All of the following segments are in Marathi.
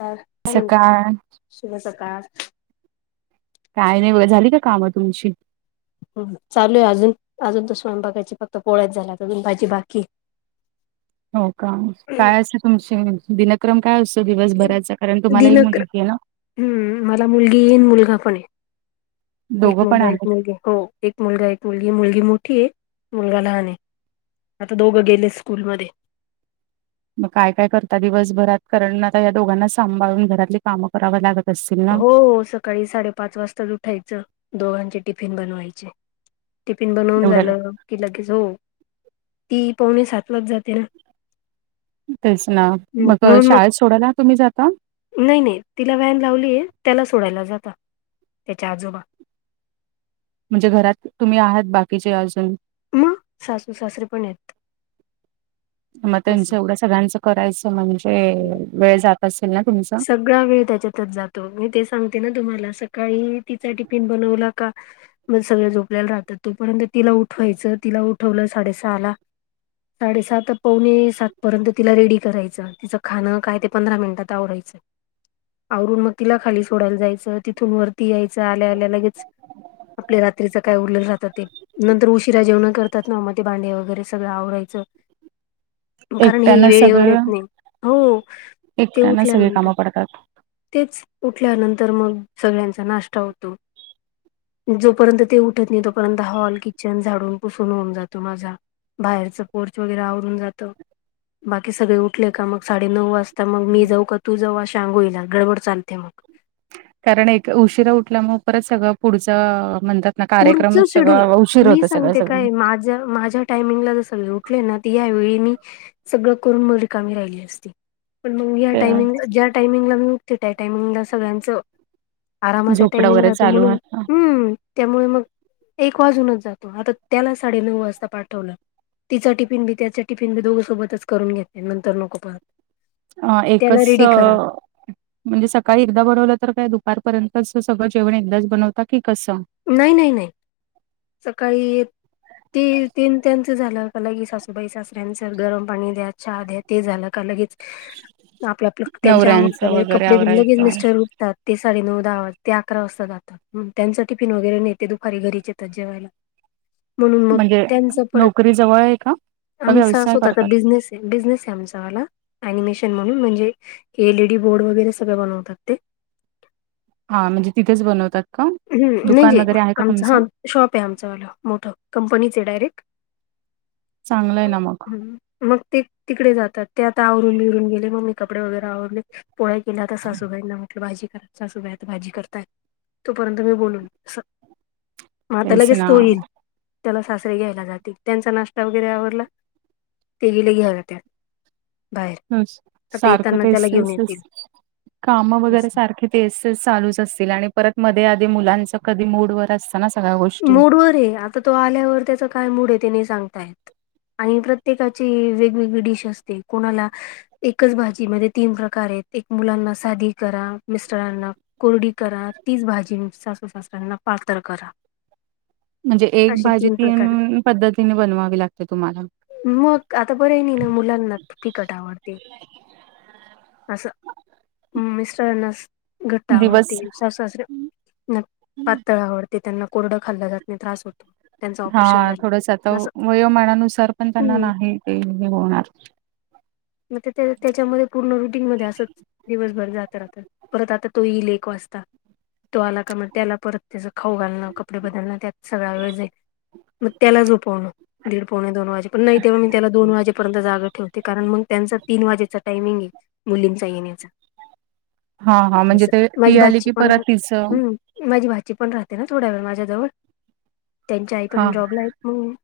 ह, सकाळ. शुभ सकाळ. काय नाही झाली का काम तुमची. चालू आहे अजून अजून त स्वयंपाकायची फक्त पोळ्यात झाला अजून भाजी बाकी हाय. हो का काय असं तुमचे दिनत. क्रम काय असतो दिवसभराचा कारण तुम्हाला ही दिनक मुलगी हाय ना. हम्म, मला मुलगी येन मुलगा पण आहे एक दोघं पण मुलगा एक आहेत. मुलगी. हो एक मुलगा एक मुलगी मुलगी मोठी आहे मुलगा लहान आहे. आता दोघं गेले स्कूलमध्ये. मग काय काय करता दिवसभरात कारण आता या दोघांना सांभाळून घरातले. काम कराव लागत असतील ना. हो सकाळी साडेपाच वाजताच उठायचं दोघांचे टिफिन बनवायचे. टिफिन बनवून एवढ्या लव झालं की, लगेच हो ती पावणे सात लाच जाते ना. तेच ना मग शाळेत सोडायला तुम्ही जाता. नाही नाही तिला व्हॅन लावलीय त्याला सोडायला जात त्याच्या आजोबा. म्हणजे घरात तुम्ही आहात बाकीचे अजून. मग सासू सासरीे पण आहेत. मग असं त्यांचं एवढं सगळ्यांचं करायचं म्हणजे वेळ जात असेल ना तुमच. सगळा्या वेळ त्याच्यातच जातो. त मी ते सांगते ना तुम्हाला सकाळी तिचा टिफिन बनवला का. मग सगळं झोपल्याला राहतात तोपर्यंत तिला उठवायचं तिला उठवलं साडेसहा ला. साडेसात पवणे सात पर्यंत तिला रेडी करायचं तिचं खां काय ते पंधरा मिनिटात आवडयचं. आवरून मग तिला खाली सोडायला जायचं तिथून वरती यायचं आल्या आल्या लगेच. आपल्या रात्रीच काय उरलेल रातात ते. नंतर उशिरा जेवण करतात ना मग ते भांडे वगैरे सगळं आवरायचं. कारण हे एकट्यानं वेळेवर येत सगळं नाही हो ते उठल्या नं. म [unintelligible] पडतात तेच उठल्यानंतर मग सगळ्यांचा नाष्टा होतो. जोपर्यंत ते उठत नाही तोपर्यंत हॉल किचन झाडून पुसून होऊन जातो माझा. बाहेरचं पोर्च वगैरे आवरून जातं. बाकी सगळे उठले का मग साडे नऊ वाजता मग मी जाऊ का. तू जव्हा शांगुईला गडबड चालते मग. कारण एक उशिरा उठल्यामुळे परत सगळं पुढचं म्हणतात ना पुढचं कार्यक्रमच शेड्यूल सगळं उशीर मी होतं सगळं सांगते सगळं. काय माझ्या माझ्या टायमिंगला जस उठले ना ती यावेेळी मी सगळं करून मंं रीकामी राहिली असती. पण मग या ते टायमिंगला ज्या टायमिंगला मी उठते त्या टायमिंगला सगळ्यांचं आरामाचा झोपडं टाइमिंग वगैरे राहतो चालू म्हणून हम्म त्यामुळे मग एक वाजूनच जातो, आता त्याला साडेनऊ वाजता पाठवलं तिचा टिफिन बी त्याच टिफिन बी दोघं सोबतच करून घेते नंतर नको परत हां ऐकस म्हणजे सकाळी एकदा बनवलं तर काय दुपारपर्यंतच सगळं जेवण एकदाच बनवत की कसं? नाही नाही नाही. सकाळी ती तीन त्यांच झालं, का लगेच सासूबाई, सासऱ्यांचं गरम पाणी द्या, चहा द्या ते झालं का लगेच आपलं आपलं त्यांची आंघोळ नवऱ्यांचं झाल्याव ये वगैरे कपडे बि लगेच आवरायचं मिस्टर उठतात ते साडे नऊ, दहा वाज ते अकरा वाजता जातात, त्यांचं टिफिन वगैरे नेते दुपारी घरीचे तात जेवायला. म्हणून मग म्हणजे त्यांच नोकरी जवळ आहे का? परत का आमचा व्यवसाय स्वतःचा करतात बिझनेस बिझनेस ये आमचा वाला अनिमेशन म्हणून म्हणजे एल ई डी बोर्ड वगैरे सगळं बनवतात ते. हा म्हणजे तिथेच बनवतात? का? हम्म दुकान म्हणजे वगैरे आहे का आमचा हा तुमचं शॉप ये आमचावाल मोठं कंपनीच ये डायरेक्ट. चांगलं आहे हम् ना मग हम्म. मग ते तिकडे जातात, ते आता आवरून बिवरून गेले मग मी कपडे वगैरे आवरले पोळ्या केल्या, आता सासूबाईंना म्हटलं भाजी करा, सासूबाई आता भाजी करतायत. तोपर्यंत मी बोलून स मग आता तेच लगेच तो ना. येईल. त्याला सासरे घ्यायला जातील, त्यांचा नाश्ता वगैरे आवरला, ते गेले घ्यायला त्याला. ह सारखं येताना तेच त्याला तेच घेऊन येतील तेच काम असं वगैरे सारखे तेच तेच चालूच असतील आणि परत मध्ये आधी मुलांच कधी मूड वर असत ना मूडवर ये, आता तो आल्यावर त्याच काय मूड ये ते नाही सांगता येत. आणि प्रत्येकाची वेगवेगळी डिश असते, कोणाला एकच भाजीमध्ये तीन प्रकार येत, एक मुलांना साधी करा, मिस्टरांना कोरडी करा, तीच भाजी मग सासू सासऱ्यांना पातळ करा. म्हणजे एक असे भाजी प्रकार तीन पद्धतीने बनवावी लागते तुम्हाला? मग आता पर्याय नाही ना मुलांना फीकट आवडते. असं मिस्टराना असं घट्ट दिवस आवडती, सासुसासऱ्या ना पातळ आवडते त्यांना. कोरडं खाल्लं जात नाही त्रास होतो. त्यांचं हा ऑपरेशन थोडस आता झालं असं वयोमानानुसार पण त्यांना हम्म नाही ते हे होणार. मग ते त्याच्यामध्ये पूर्ण रुटीन मध्ये असंच दिवसभर जात राहत. परत आता तो येईल एक वाजता. तो आला का मग त्याला परत त्याच खाऊ घालणं, कपडे बदलणं, त्यात सगळा वेळ जाईल. मग त्याला झोपवणं, दीड पावणे दोन वाजेपर्यंत नाही तेव्हा मी त्याला दोन वाजेपर्यंत जाग ठेवते कारण मंग त्यांच तीन वाजेचा टायमिंग ये, मुलींचा येण्याचा. हा हा म्हणजे जसं ते माझी ती आली की भाची पण परत तिचं हम्म माझी भाची पण राहते ना थोडा वेळ माझ्याजवळ, त्यांची आई हा पण जॉबला आहेत मंग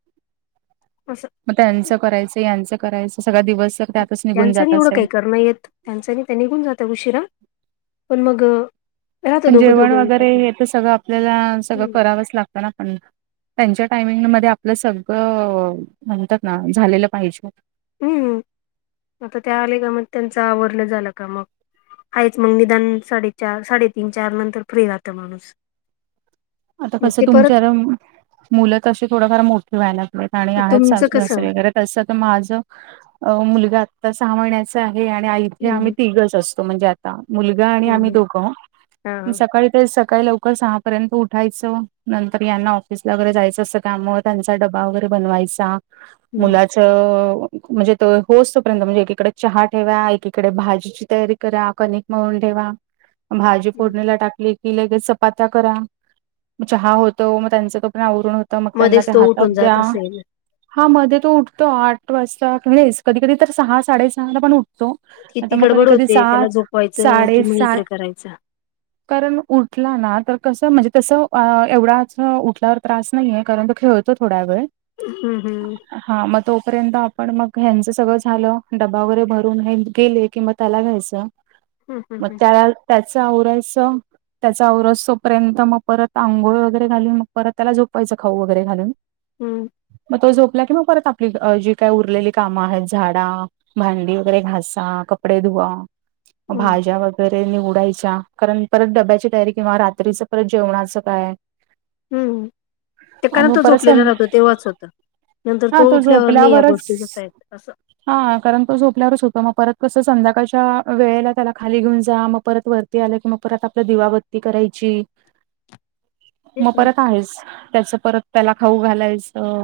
असं मग त्यांचं करायचं यांचं करायचं सगळा दिवस त्यातच निघून त्यांचंनी जातच एवढं आहे काही करण येत त्यांचांनी ते निघून जाता उशिरा पण मग राहत पण दोघं जेवण दोघं वगैरे येतात मग हे तर सगळं आपल्याला सगळं हम्म करावंच लागतं ना पण त्यांच्या टायमिंगमध्ये आपलं सगळं म्हणतात ना झालेलं पाहिजे हम्म, आता ते आले का मग त्यांचं आवरन झालं का मग आहेच मग निदान साडेचार साडेतीन चार नंतर फ्री राहातं माणूस आता मग कसं ते परत तुमच्यारम, मुलं तशी थोडफार मोठी व्हायला लाग नहीं पाणी आणाय तुमचं सासऱ्या कसं सगळीकडे तसं त माझं अ मुलगा आतां सहा महिन्याचा आहे आणि आई हे आम्ही हम्म तिघच असतो म्हणजे आतां मुलगा आणि आम्ही हम्म दोघं, हा हा. सकाळी ते सक काही लवकर सहा पर्यंत उ उठायचं नंतर यांना ऑफिसला वगैरे जायचं असं काम मुळ त्यांचा डबा वगैरे बनवायचा. हम्म मुला चं म्हणजे तो होस पर्यंत म्हणजे एकीकडे चहा ठेवा एकीकडे भाजीची तयारी करा कनिक मळून ठेवा, भाजी हम्म. फोडणीला टाकली की लगेच चपात्या करा. म चहा होतो मग त्यांचं तोपर्यंत आवरुण होतं मग त्यांना मध्येच ते तो उठून हातात जात द्या. असेल हा मध्ये तो उठतो आठ वाजता वेळेस कधी कधी तर सहा साडेसहा ला पण उठ टतो आता किती मग कधी गडबड कधी होते त्याला सात झोपवायचं कि मग साडेसात इकडे करायचं कारण उठला ना तर कसं म्हणजे तसं अ एवढाच उठल्यावर त्रास नाहीये, कारण तो खेळतो थोड्या वेळ हम् हम्. हा म तोपर्यंत आपण मग ह्यांचं सगळं झालं डबा वगैरे भरून हे गेले की म त्याला घ्यायचं. हम्म मग हम्म त्याला त्याच आवरायचं त्याच आवरसोतो पर्यंत मग परत आंघोळ वगैरे घालून मग परत त्याला झोपवायचं खाऊ वगैरे घालून हम्म. मग तो झोपला कि मग परत आपली जी काय उरलेली कामं आहेत झाडा भांडी वगैरे घासा कपडे धुवा. हम्म भाज्या वगैरे निवडायच्या कारण परत डब्याच्या तयारी किंवा रात्रीच परत जेवणाचं काय. हम्म, ते आणि मग कन्हत परत झोपलेलं सं राहत तेव्हाचं होतं. नंतर तो उठल्यावर नई या गोष्टी करता येत असं हा कारण तो झोपल्यावरच होत मग परत कसं संध्याकाळच्या वेळेला त्याला खाली घेऊन जा मग परत वर ते आलं कि मग परत आपलं दिवाबत्ती करायची. तेच मग ना परत आहेस, त्याच परत त्याला खाऊ घालायचं.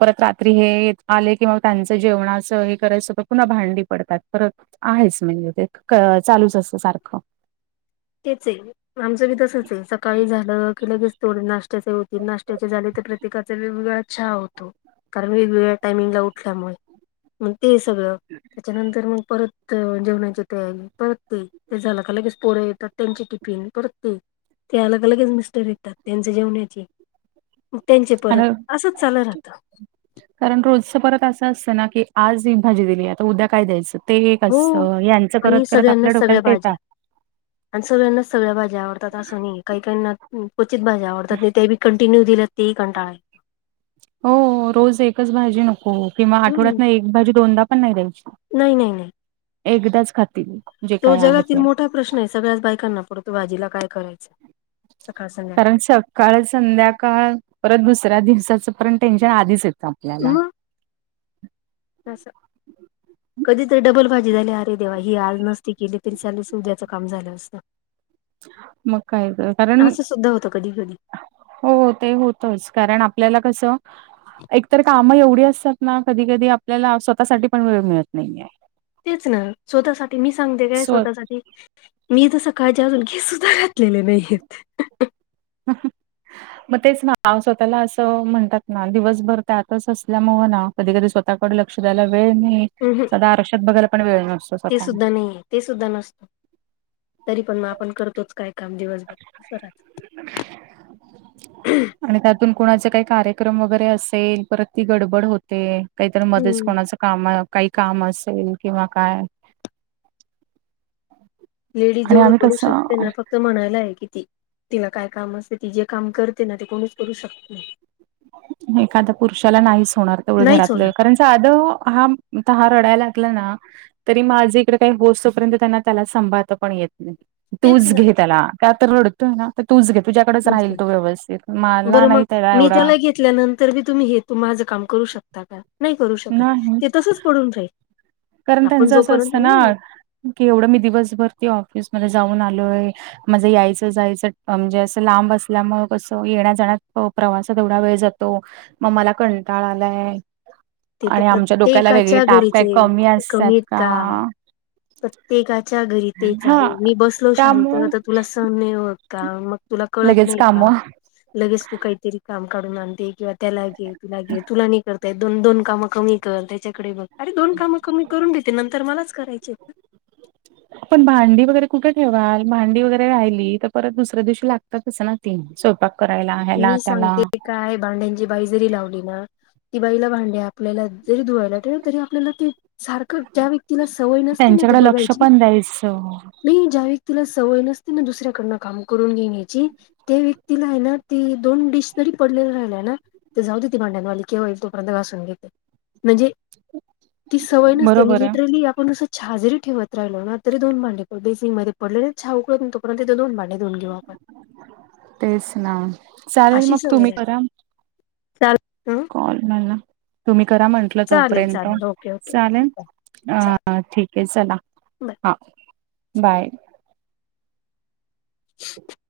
परत रात्री हे आले कि म त्यांचं जेवणाचं हे करायचं पुन्हा भांडी पडतात परत आहेच म्हणजे ते क चालूच असतं सारखं तेचं आमचं बी तसचं ये सकाळी झालं लगेचं तेवढे नाश्त्याचे होते, नाश्त्याचे झाले तर प्रत्येकाचा वेगवेगळा चहा होतो. कारण वेगवेगळ्या टाइमिंगला उठल्यामुळे, मग ते सगळं त्याच्यानंतर मग परत अ जेवणाची तयारी परत ते, ते झालं का लगेच पोरं येतात. त्यांची टिफिन. परत ते, ते अलग अलगेच मिस्टर येतात त्यांचे जेवणाची त्यांचे परत, आणि असंच चालू राहतं. कारण रोजचं परत असं असतं ना की, आज ही भाजी दिली आता उद्या काय द्यायचं. तेन एक हो असं यांचं करत आणि करत आपल्या सगळ्यांनाच सगळ्या डोक्याला भाज्या टेता आणि सगळ्यांनाच सगळ्या भाज्या आवडतात असं नाही कायी कायीना क्वचित भा आवतात तेींटिन्यू दिले तेी कंटा. हो रोज एकच भाजी नको. किंवा आठवड्यात हम्म ना एक भाजी दोनदा पण नाही द्यायची नाही नाही नाही एकदाच खातील. जे तो काय आहे जगातील ते मोठा प्रश्न आहे सगळ्याच बायकांना पडतो भाजीला काय करायचं. सकाळ कारण संध्याकाळ सव काळ संध्याकाळ परत दुसऱ्या दिवसाचं पर्ण टेन्शन आधीच येतं आपल्याला. तसं. कधीतरी डबल भाजी झाली अरे देवा ही आज नसती केली तरी चालेस उद्याचं काम झालं असतं. मकाय क कारण असं सुद्धा होतं कधी कधी हो ते होतच कारण आपल्याला कसं एकतर काम एवढी असतात. ना कधी कधी आपल्याला स्वतःसाठी पण वेळ मिळत नाहीेये. तेच ना स्वतःसाठी मी सांगते काय स्व स्वतःसाठी मी जस काळजी अजून घेतध. लेले नाही आहेत. ह. मग तेच ना स्वतःला असं म्हणतात ना दिवसभर त्यातच असल्यामुं ना. कधी कधी स्वतःकडे लक्ष द्यायला वेळ नाही अहं, सदा आरक्षात बघायला पण वेळ नसतो. ते स्वतःला सुद्धा नाही आहे. ते सुद्धा नसतो तरी पण मग आपण करतोच काय काम दिवसभररा. आणि त्यातून कुणाचे काही कार्यक्रम वगैरे असेल परत ती गडबड होते. काहीतरी मध्येच हम्म कोणाचं काम काही काम असेल किंवा काय. लेडीज आणि जेवढं आम्ही करू शकते कसं ना फक्त. म्हणायला आहे कि ती तिला काय काम असते ती जे काम करते ना ते कोणीच करू शकते नाही. एखादा्या पुरुषाला नाहीच होणार तेवढं नाहीच होणार. घरातलं कारण. साध हा त ह रडायला लागला ना. तरी माझं इकडे काही होस् तोपर्यंत त्यांना त्याला संांभाळता पण येत नाही. तेच तूज ना. घेेतला कातर नोडत. ना तूच घे तुझ्याकडच राहील तू व्यवस्थित मला नाही त्याला एवढा. ल्यानंतर बी तुम्ही हे त माझं काम करू शकता का नाही करू शकत नाही ते तसच पडून जाईल. कारण त्यांचं असं असतं ना की एवढं मी दिवसभर त ऑफिसमध्येध्ये जाऊन आलोय. म्हजं यायचं जायचं म्हणजे असं लांब असल्यामुळे कसं येण्या जाणार. प्रवासात एवढा वेळ जातो मग मला कंटाळ आलाय. ते तर आणि आमच्या डोक्याला वेगळे प्रत्येकाच्या ताप घरीच काही कमी आहे असतात का. तर. प्रत्येकाच्या घरी तेच हा आहे मी बसलो शांत त्यामुळे तर तुला सह्य होत का मग तुला कळत लगेच नाही काम का. लगेच तू काहीतरी काम काढून आणते किंवा त्याला घे तुला घे तुला नाही करता दोन दोन काम कमी. कर त्याच्याकडे बघ अरे दोन कामं कर मी करून घेते नंतर मलाच करायचे. पण भांडी वगैरे कुठे ठेवाल भांडी वगैरे राहिली तर परत दुसऱ्या दिवशी लागते. तच चां तीन स् प मी सांगते. काय भांड्यांची बाई जरी लावली ना ती बाईला भांडडे आपल्याला जरी धुवाय. त आपल्याला सारख त्या व्यक्तीला सवय नसते ना ते त्यांच्याकडे लक्ष बघायची. पण द्यायचं नाही ज्या व्यक्तीला सवय नसते ना दुसऱ्याकडनं काम करून घेण्याची त्या व्यक्तीला आहे ना. ती दोन डिश तरी पडलेली राहिल्या ना ते जाऊ दे ती भांड्यांवाली कवाईल तोपर्यंत घासून घेते. म्हणजे ती सवय नसते आणि बरोबर आहे लिटरली आपण कसं छा जरी ठेवत राहिलो ना तरी दोन भांडे पडली बेसिंगमध्ये पडलेले छा उकळ पर्यंत ती दोन भांडे धुऊन घेऊ आपण. तेच ना, चालेल अशी मग सवय तुम्ही राहते करा चालेल कॉल मला, तुम्ही करा म्हंटलं चालेल तोपर्यंत, चालेल ओके ओके चालेल? चालेल अ ठीक आहे चला. हा बाय. [inaudible]